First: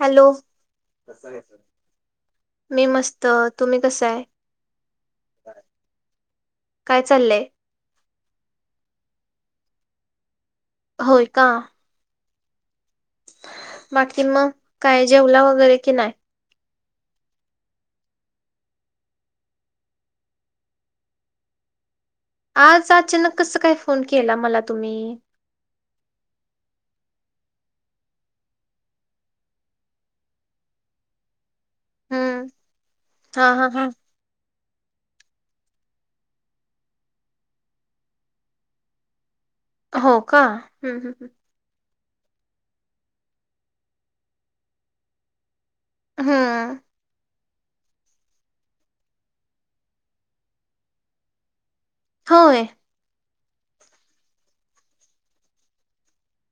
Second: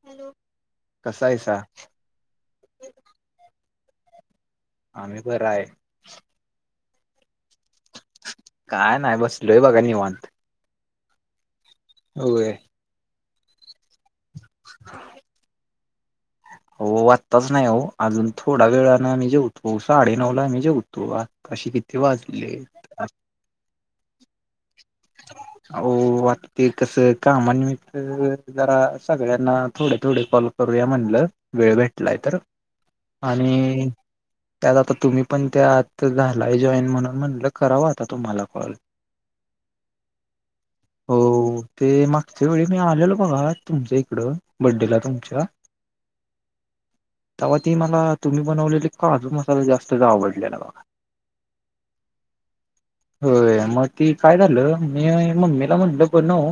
Hello कसा आहेसा? मी मस्त तुम्ही कसय आम्ही बरं आहे काय चाललंय काय नाही बस लोह बघा नि वाांत होय का हो बाकी मग काय जेवला वगैरे की नाही हो वाचताच नाही हो अजून थोडा वेळाान मी जेवतो साडेनऊला मी जेवतो काशी किती आवाज मुली आज अचानक कस काय फोन केला मला तुम्ही हो वाटते कसं कामानमित्त जरा सगळ्यांना थोडे थोडे फल करूया म्हणलं वेळ भेटलाय तर हम्म हा हा हा आणि त्यात आता तुम्ही पण त्या आत झालाय जॉईन म्हणून म्हणटलं करावं आता तुम्हाला कॉल हो का ह ह हो ते मागच्या वेळी मी आलेलो बघा तुमच्या इकडं बर्थडेला तुमच्या हम् तव्हा ती मला तुम्ही बनवलेले काजू मसाला जास्तच आवडले बघा होय होय मग ती काय झालं मी मम्मीला म्हटलं बनव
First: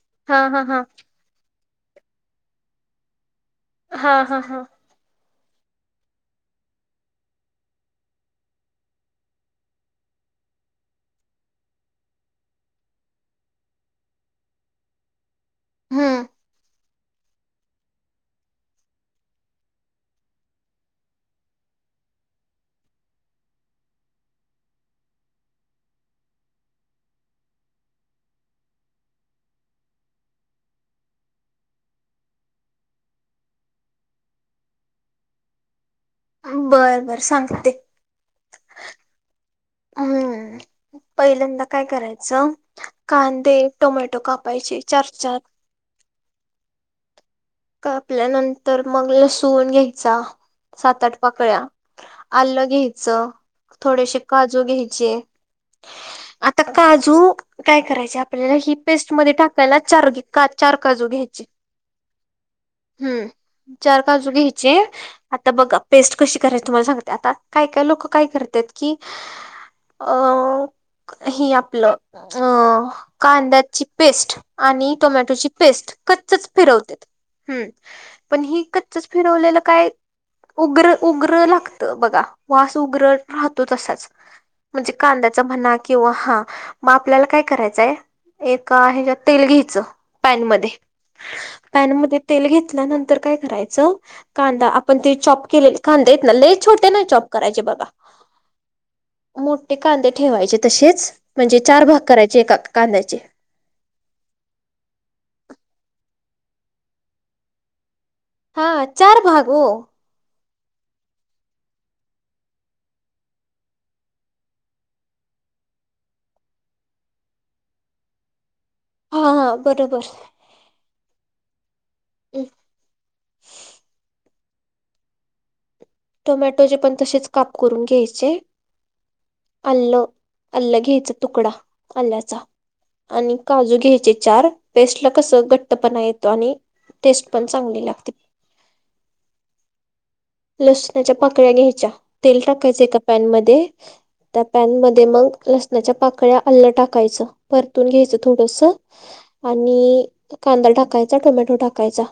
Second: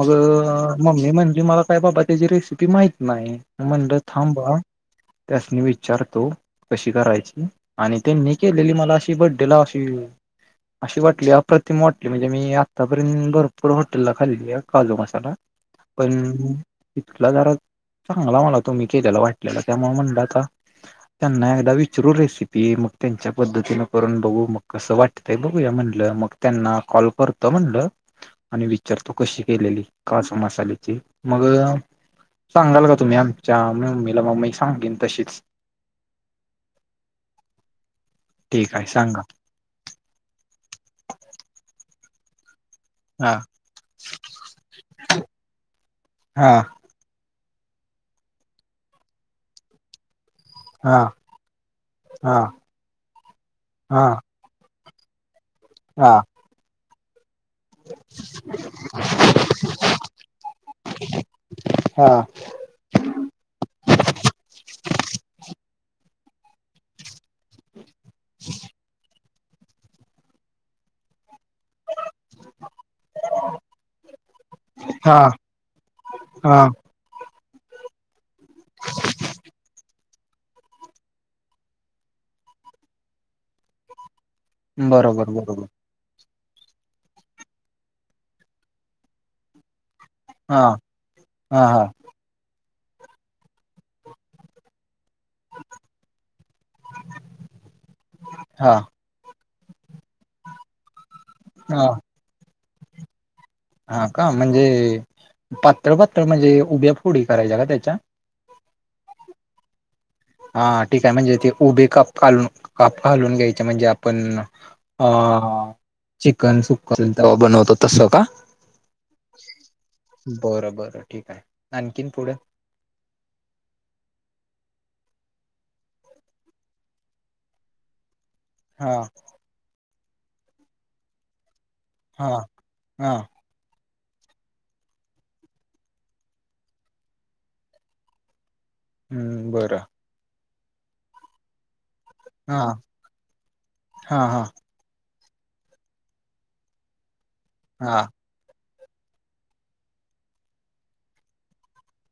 मग हा हा हा मममी म्हणजे मला काय बाबा त्याची रेसिपी माहत नाही म्हंड हा हा थांबा हा त्यासनी विचारतो कशी करायची आणि त्यांनी केलेली मला अशी बर््डेला अशी अशी वाटली अप्रतिमठ म्हणजे मी आतापर्यंत भरपूर हॉटेलला खाल्ली आहे काजू मसाला पण हम्म तिथला जरा चांगला मला तुम्ही केलेलं वाटलेला त्यामुळे म्हणला का त्यांना एकदा विचरू रेसिपी मग त्यांच्या पद्धतीन करून बघू मग कसं वाट बघूया म्हणलं मग त्यांना कॉल करतो म्हणलं आणि विचारतो कशी केलेली कासा मसाल्याची मग सांगाल का तुम्ही आमच्या मम्मीला मम्मी सांगेन तशीच बरं बर सांगते ठीक आहे सांगा हम्म पहिल्यांदा काय करायचं हा कांदे टोमॅटो कापायचे चार चार हा कापल्यानंतर मग लसूण घ्यायचा हा सात आठ पाकळ्या हा आलं घ्यायचं हा थोडेसे काजू घ्यायचे हा आता काजू काय करायचे आपल्याला ही पेस्टमध्ये टाकायला चार चार काजू घ्यायची हा हम्म चार काजू घ्यायचे आता बघा पेस्ट कशी करायची तुम्हाला सांगते आता काय काय लोक काय करत की अ हे आपलं अ कांद्याची पेस्ट आणि हा टोमॅटोची पेस्ट कच्चच हा फिरवत्यात हम्म पण हि कच्चच फिरवलेलं काय उग्र उग्र लागत बघा वास उग्र राहतो तसाच म्हणजे बरोबर कांद्याचा बरोबर म्हना किंवा हा मग आपल्याला काय करायचंय एक ह तेल घ्यायचं पॅन हा मध्ये हा हा पॅन मध्ये तेल घेतल्यानंतर काय करायचं कांदा पण ते चॉब केलेले कांदे आहेत ना ते ले छोटे नाय चॉब करायचे बघा हा मोठे कांदे ठेवायचे तसेच म्हणजे चार हा भाग करायचे एका कांद्याचे हा का म्हणजे पातळ पातळ म्हणजे उभ्या फोडी करायच्या का त्याच्या हा चार भाग हो हा ठीक आहे म्हणजे ते उभे कापलून काप घालून घ्यायचे म्हणजे आपण ह चिकन सुका तेव्हा बनवत तस का हा हा बरोबर बरं बरं ठीक आहे आणखीन पुढे ह टोमॅटोचे पण तसेच काप करून घ्यायचे हा अल्लं अल्लं घ्यायच तुकडा हा आल्ल्याचा हा आणि काजू घ्यायचे चार पेस्ट ला कसं घट्टपणा येतो आणि टेस्ट पण चांगली लागते हम्म बरं लसुणाच्या पाकळ्या घ्यायच्या तेल हा टाकायच एका पॅन मध्ये हा त्या हा पॅन मध्ये मग ल च्या पाकळ्या अल्लं टाकायचं परतून हा घ्यायचं थोडस आणि कांदा टाकायचा टोमॅटो टाकायचा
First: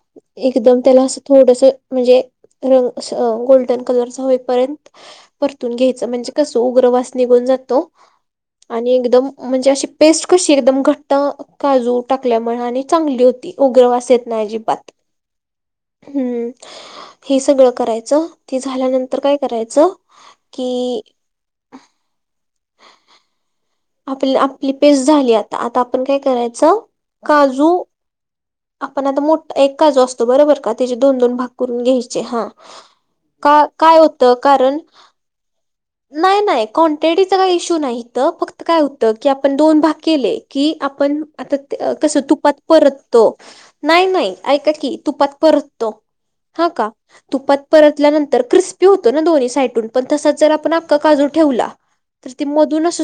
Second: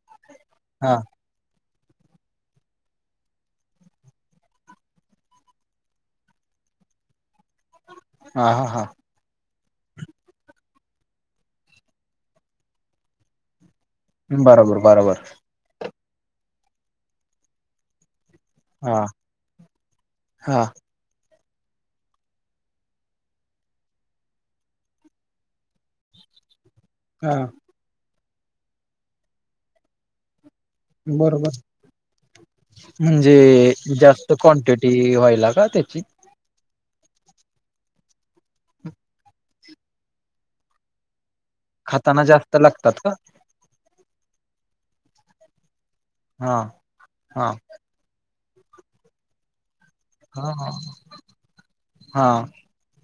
एकदम हा त्याला अस थोडस म्हणजे रंग गोल्डन कलर होईपर्यंत परतून घ्यायच म्हणजे कसं उग्रवास निघून जातो हा हा हा आणि एकदम म्हणजे अशी पेस्ट कशी एकदम घट्ट काजू टाकल्यामुळे आणि चांगली होती उग्रवास येत नाय बरोबर अजिबात बरोबर हम् हे सगळं करायचं ते हा झाल्यानंतर काय करायचं हा कि आपली आपली पेस्ट झाली आता आता आपण काय करायचं हा काजू आपण आता मोठा एककाजू असतो बरोबर का त्याचे दोन दोन भाग बरोबर करून घ्यायचे हा म्हणजे का काय होत जास्त कारण क्वांटिटी व्हायला का त्याची नाही नाही क्ांटिटीचा काही इशू नाहीत फक्त काय होतं की आपण दोन भाग केले की आपण आता कसं खाताना तुपात जास्त लागतात का परततो नाही नाही ऐका की तुपात परततो हा ह का हा तुपात परतल्यानंतर क्रिस्पी होत दोन्ही साड प र हा आपण काजू ठेवला हा तर ती मधूनच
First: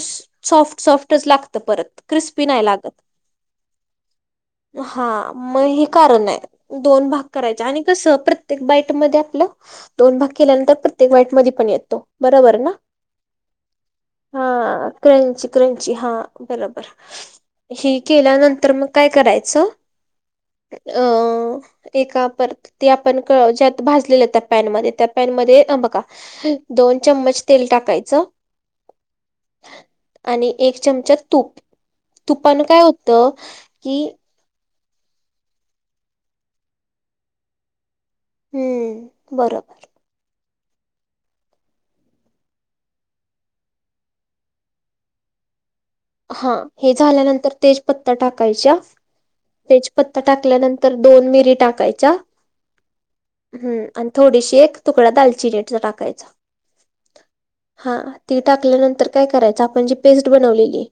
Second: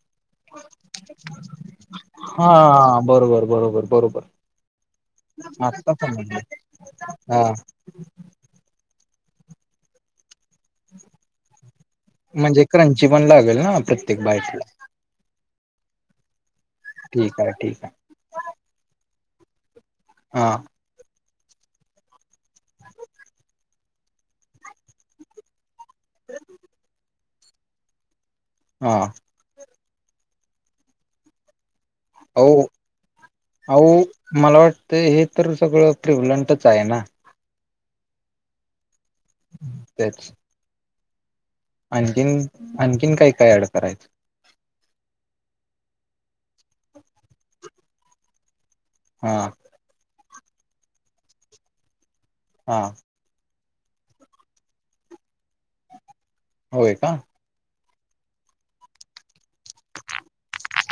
सॉफ्ट सॉफ्टच लागत परत क्रिस्पी नाही हा लागत बरोबर बरोबर बरोबर हा मग हे आत्ता कारण समजलं आहे दोन भाग हा करायचे आणि कस प्रत्येक बाईट मध्ये आपला दोन भाग केल्यानंतर प्रत्येक बाईट म पण येतो बरोबर म्हणजे ना क्रंची पण लागेल ना प्रत्येक हा बाईकला क्रंची क्रंची हा बरोबर ठीक आहे ठीक आहे हे केल्यानंतर मग काय करायचं हा अ एका परत ते आपण ज्यात भाजलेलं त्या पॅनमध्ये त्या पॅनमध्येध्ये बघ चम्मच तेल टाकायचं हा आणि एक चमचा तूप हो तुपानं काय होतं अ की मला वाटतं हे तर सगळं प्रिव्लंंटच आहे ना हम्म बरं तेच आणखीन आणखीन काही काय अड करायचं हा हे झाल्यानंतर तेज पत्ता टाकायच्या हा तेजपत्ता टाकल्यानंतर दोन मिरी टाकायचा हा हम् आणि थोडीशी एक तुकडा दालचिनीचा टाकायचा होय का हा ती टाकल्यानंतर काय करायचं आपण जी पेस्ट बनवलेली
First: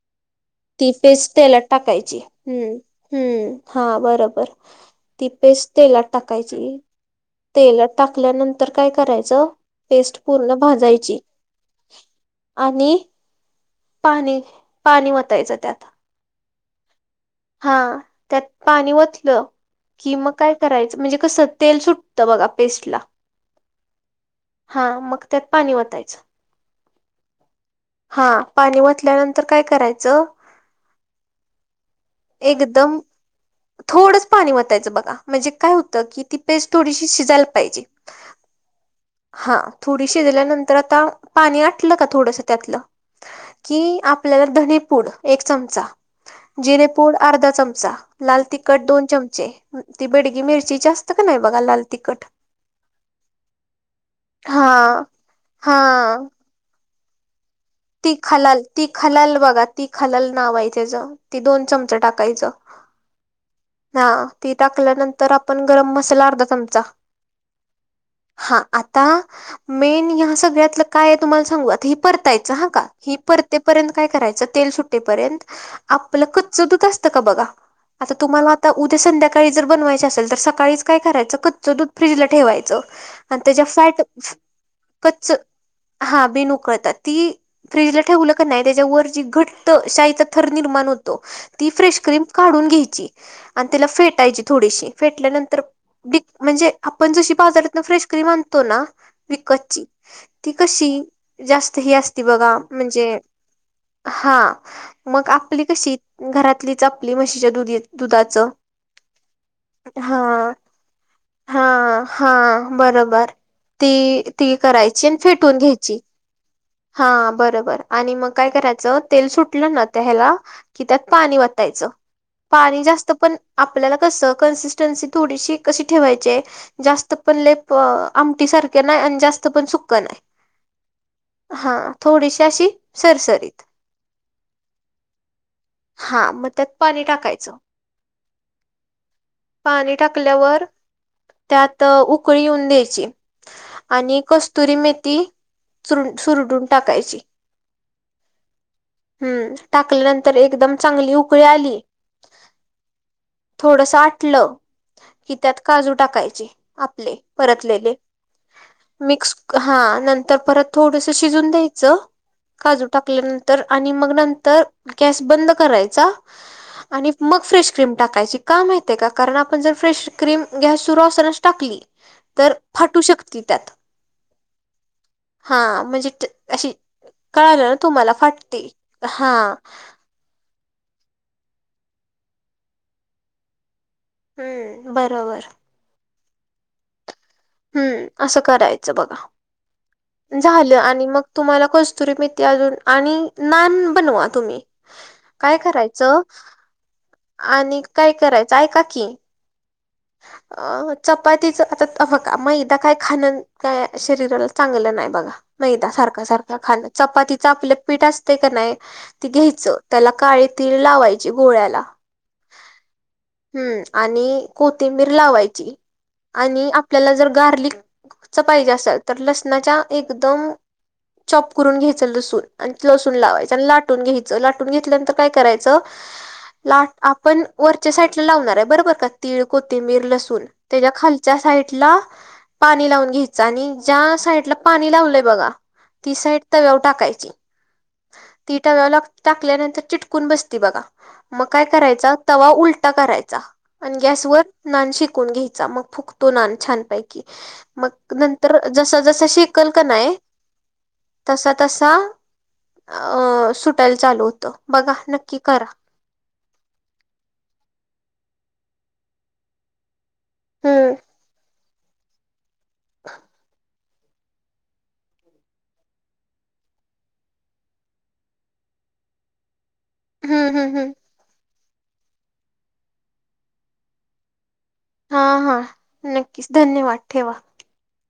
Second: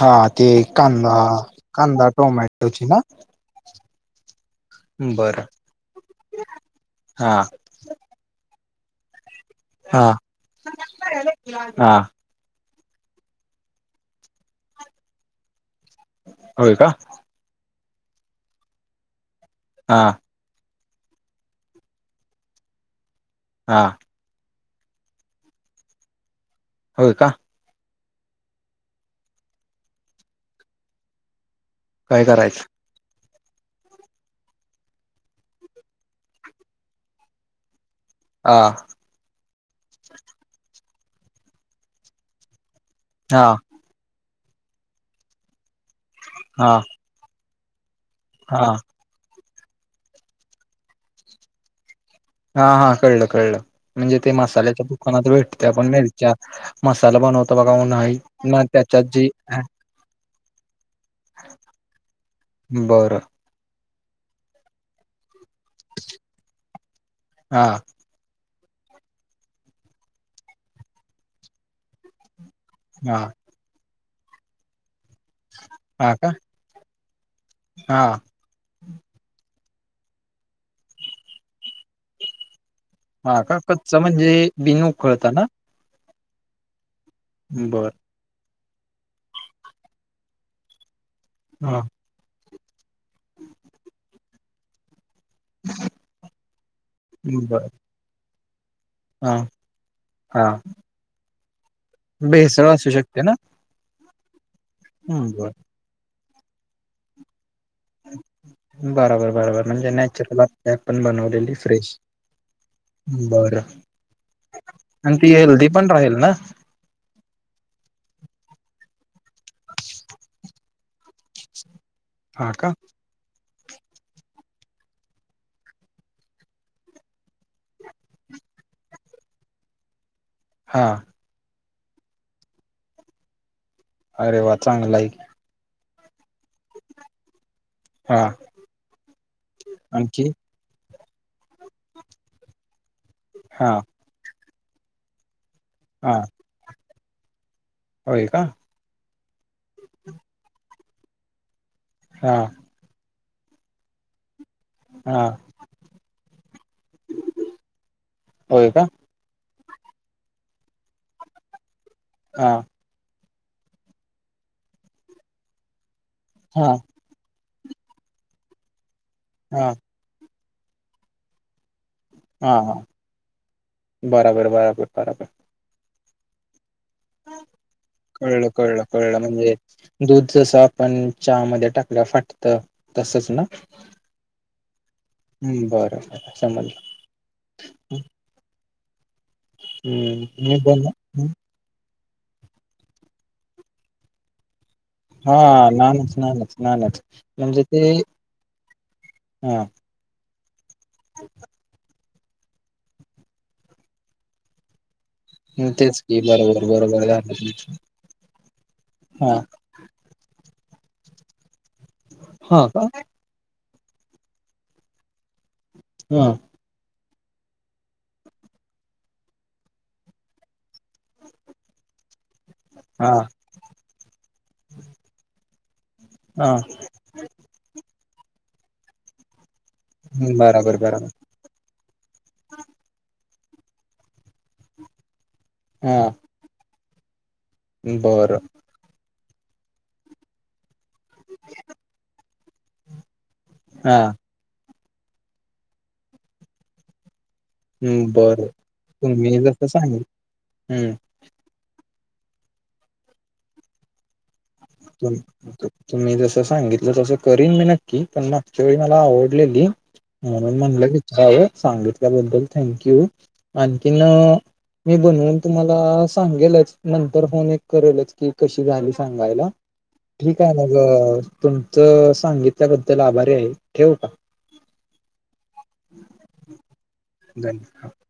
हा ते ती कांदा पेस् त्याला कांदा टाकायची हम्म टोमॅटोची ना हम्म हा बरोबर ती बरं पेस्ट तेलात टाकायची हा तेलात टाकल्यानंतर काय करायचं हा पेस्ट पूर्ण भाजायची हा आणि पाणी पाणी वतायचं त्यात हो का हा त्यात पाणी वतलं हा की मग काय? करायचं म्हणजे कसं तेल सुटतं बघा पेस्ट ला हां. हा मग त्यात पाणी वतायचं. हो का? हा पाणी वतल्यानंतर काय करायचं? काय करायचं एकदम थोडंच पाणी वतायचं बघा म्हणजे काय होतं की ती पेस्ट थोडीशी शिजायला पाहिजे. हा. हा थोडी शिजल्यानंतर आता पाणी आटलं का थोडसं त्यातलं. हा. कि आपल्याला धनी पूड एक चमचा हा जिरेपूड अर्धा चमचा लाल हा तिखट दोन चमचे ती बिडगी मिरची जास्त का नाही बघा लाल तिखट. हा हा कळलं कळलं म्हणजे ते हा मसाल्याच्या दुकानात भेटते हा आपण मिेरच्या मसाला बनवत बघा म्ह ती खालाल म ती त्याच्यात जी खालाल बघा ती खालल नावायचेच ती दोन चमच टाकायचं. बरं ह ती टाकल्यानंतर आपण गरम मसाला अर्धा चमचा हा हा आता मेन ह सगळ्यातलं काय आहे तुम्हाला सांगू आता हे परतायचं हा. ही हा परतेपर्यंत काय करायच तेल सुट्टेपर्यंत हा आपलं का कच्च दूध असत का बघा हा आता तुम्हाला? उद्या संध्याकाळी जर बनवायचे असेल तर सकाळीच काय करायचं कच्च दूध फ्रीजला ठेवायचं आणि हा का त्याच्या कच्च फॅट म्हणजे बिन उकळता कच्च ना हा बीन उकळतात ती बर फ्रीजला ठेवू. त्याच्या व घ शा थर निर्माण होतो ती हा फ्रेशम काढून घ्यायची आणि त्याला फेटायची थोडीशी फेटल्यानंतर तर ब म्हणजे आपण जशी बर बाजारात फ्रेश क्रीम आणतो ना. हा विकतची हा ती कशी जास्त ही असती बघा भेसळ असू म्हणजे शकते ना हा मग हम्म, बर आपली कशी घरातलीच आपली म्हशीच्या दुधी दुधाचं. बरोबर बरोबर म्हणजे हा नॅचरल असते आपण बनवलेली हा फ्रेश हा बरोबर. बरं ती ती करायची आणि ती फेटून हेल्दी पण घ्यायची. राहील ना हा बरोबर आणि मग काय करायचं तेल सुटलं ना त्या ह्याला कि त्यात पाणी वाटयचं हा का पाणी जास्त पण आपल्याला कसं कन्सिस्टन्सी थोडीशी कशी ठेवायची. जास्त पण लेप आमटी सारखे नाही आणि जास्त पण सुकं नाही. हा. हा थोडीशी अशी सरसरीत अरे वा चांगला आहे. हा मग त्यात पाणी टाकायचं. हा पाणी आणखी टाकल्यावर त्यात उकळीऊन द्यायची. हा. आणि कस्तुरी मेथी चर हा सुरडून टाकायची. होय का? हम्म टाकल्यानंतर एकदम चांगली उकळी आली. हा. थोडसं आटलं. हा कि त्यात काजू टाकायचे आपले परतलेले होय का मिक्स हा नंतर परत थोडस शिजून द्यायचं हा. ज टाकल्यानंतर आणि मग नंतर गॅस बंद करायचा हा. आणि मग फ्रेश क्रीम टाकायची काम येते का कारण आपण हा जर फ्रेश क्रीम गॅस सुरू असतानाच टाकली तर हा हा फाटू शकती त्यात बराबर बराबर बराबर हा म्हणजे ज अशी कळालं ना तुम्हाला कळलं फाटती कळलं कळलं हा. म्हणजे दूध जसं आपण चहामध्ये टाकलं फाटत तसच ना. हम्म. बरोबर हम्म बरं समजल. हम्म असं करायचं बघा. हम्म, मी झालं बोल आणि मग तुम्हाला कस्तुरी मेथी अजून आणि नान बनवा तुम्ही काय हा नानच करायचं नानच नानच म्हणजे आणि ते काय करायचं ऐका कि. [unintelligible] अ चपातीच आता फका मैदा काय खाण काय शरीराला चांगलं नाही. बघा हम्म, मैदा तेच की सारख सारखं बरोबर खाण बरोबर झालं चपातीचं तुमचं. आपलं पीठ असत का नाही ते हा घ्यायचं त्याला काळी तीळ लावायची गोळ्याला हा का. हम्म आणि कोथिंबीर लावायची ह आणि आप आपल्याला जर गार्लिक च पाहिजे असेल तर लसणाच्या एकदम चॉप करून घ्यायचं लसूून आणि हा लसून लावायच आणि लाटून घ्यायचं लाटून घेतल्यानंतर काय करायचं हा. लाट आपण वरच्या साईडला लावणार आहे बरोबर का तीळ कोथिंबीर हम्म, लसूण बराबर त्याच्या बराबर खाल ज्या साईडला पाणी लावून घ्यायचं आणि ज्या साईडला पाणी लावलंय बघा हा ती साईड तव्यावर टाकायची. बरं. ती तव्याला टाकल्यानंतर चिटकून बसती बघा. मग काय करायचा तवा उलटा करायचा हा आणि गॅसवर नान शिकून घ्यायचा मग फुकतो नान छानपैकी मग बर नंतर जस तुम्ही जसं शीकल्क नाय. सांगल तसा तसा अ सुटायला चालू होतं. बघा नक्की करा तुम्ही जसं सांगितलं तसं करीन मी नक्की पण मागच्या वेळी मला आवडलेली म्हणून म्हणलं हम्म विचारावं सांगितल्याबद्दल थँंक्यू आणखीन मी बनवून तुम्हाला सांगेलच नंतर फोन एक करेलच की कशी झाली सांगायला. ठीक आहे हम्म हम्म हम्म मग तुमचं सांगितल्याबद्दल आभारी आहे ठेवू का. हा हा नक्कीच धन्यवाद ठेवा. [unintelligible]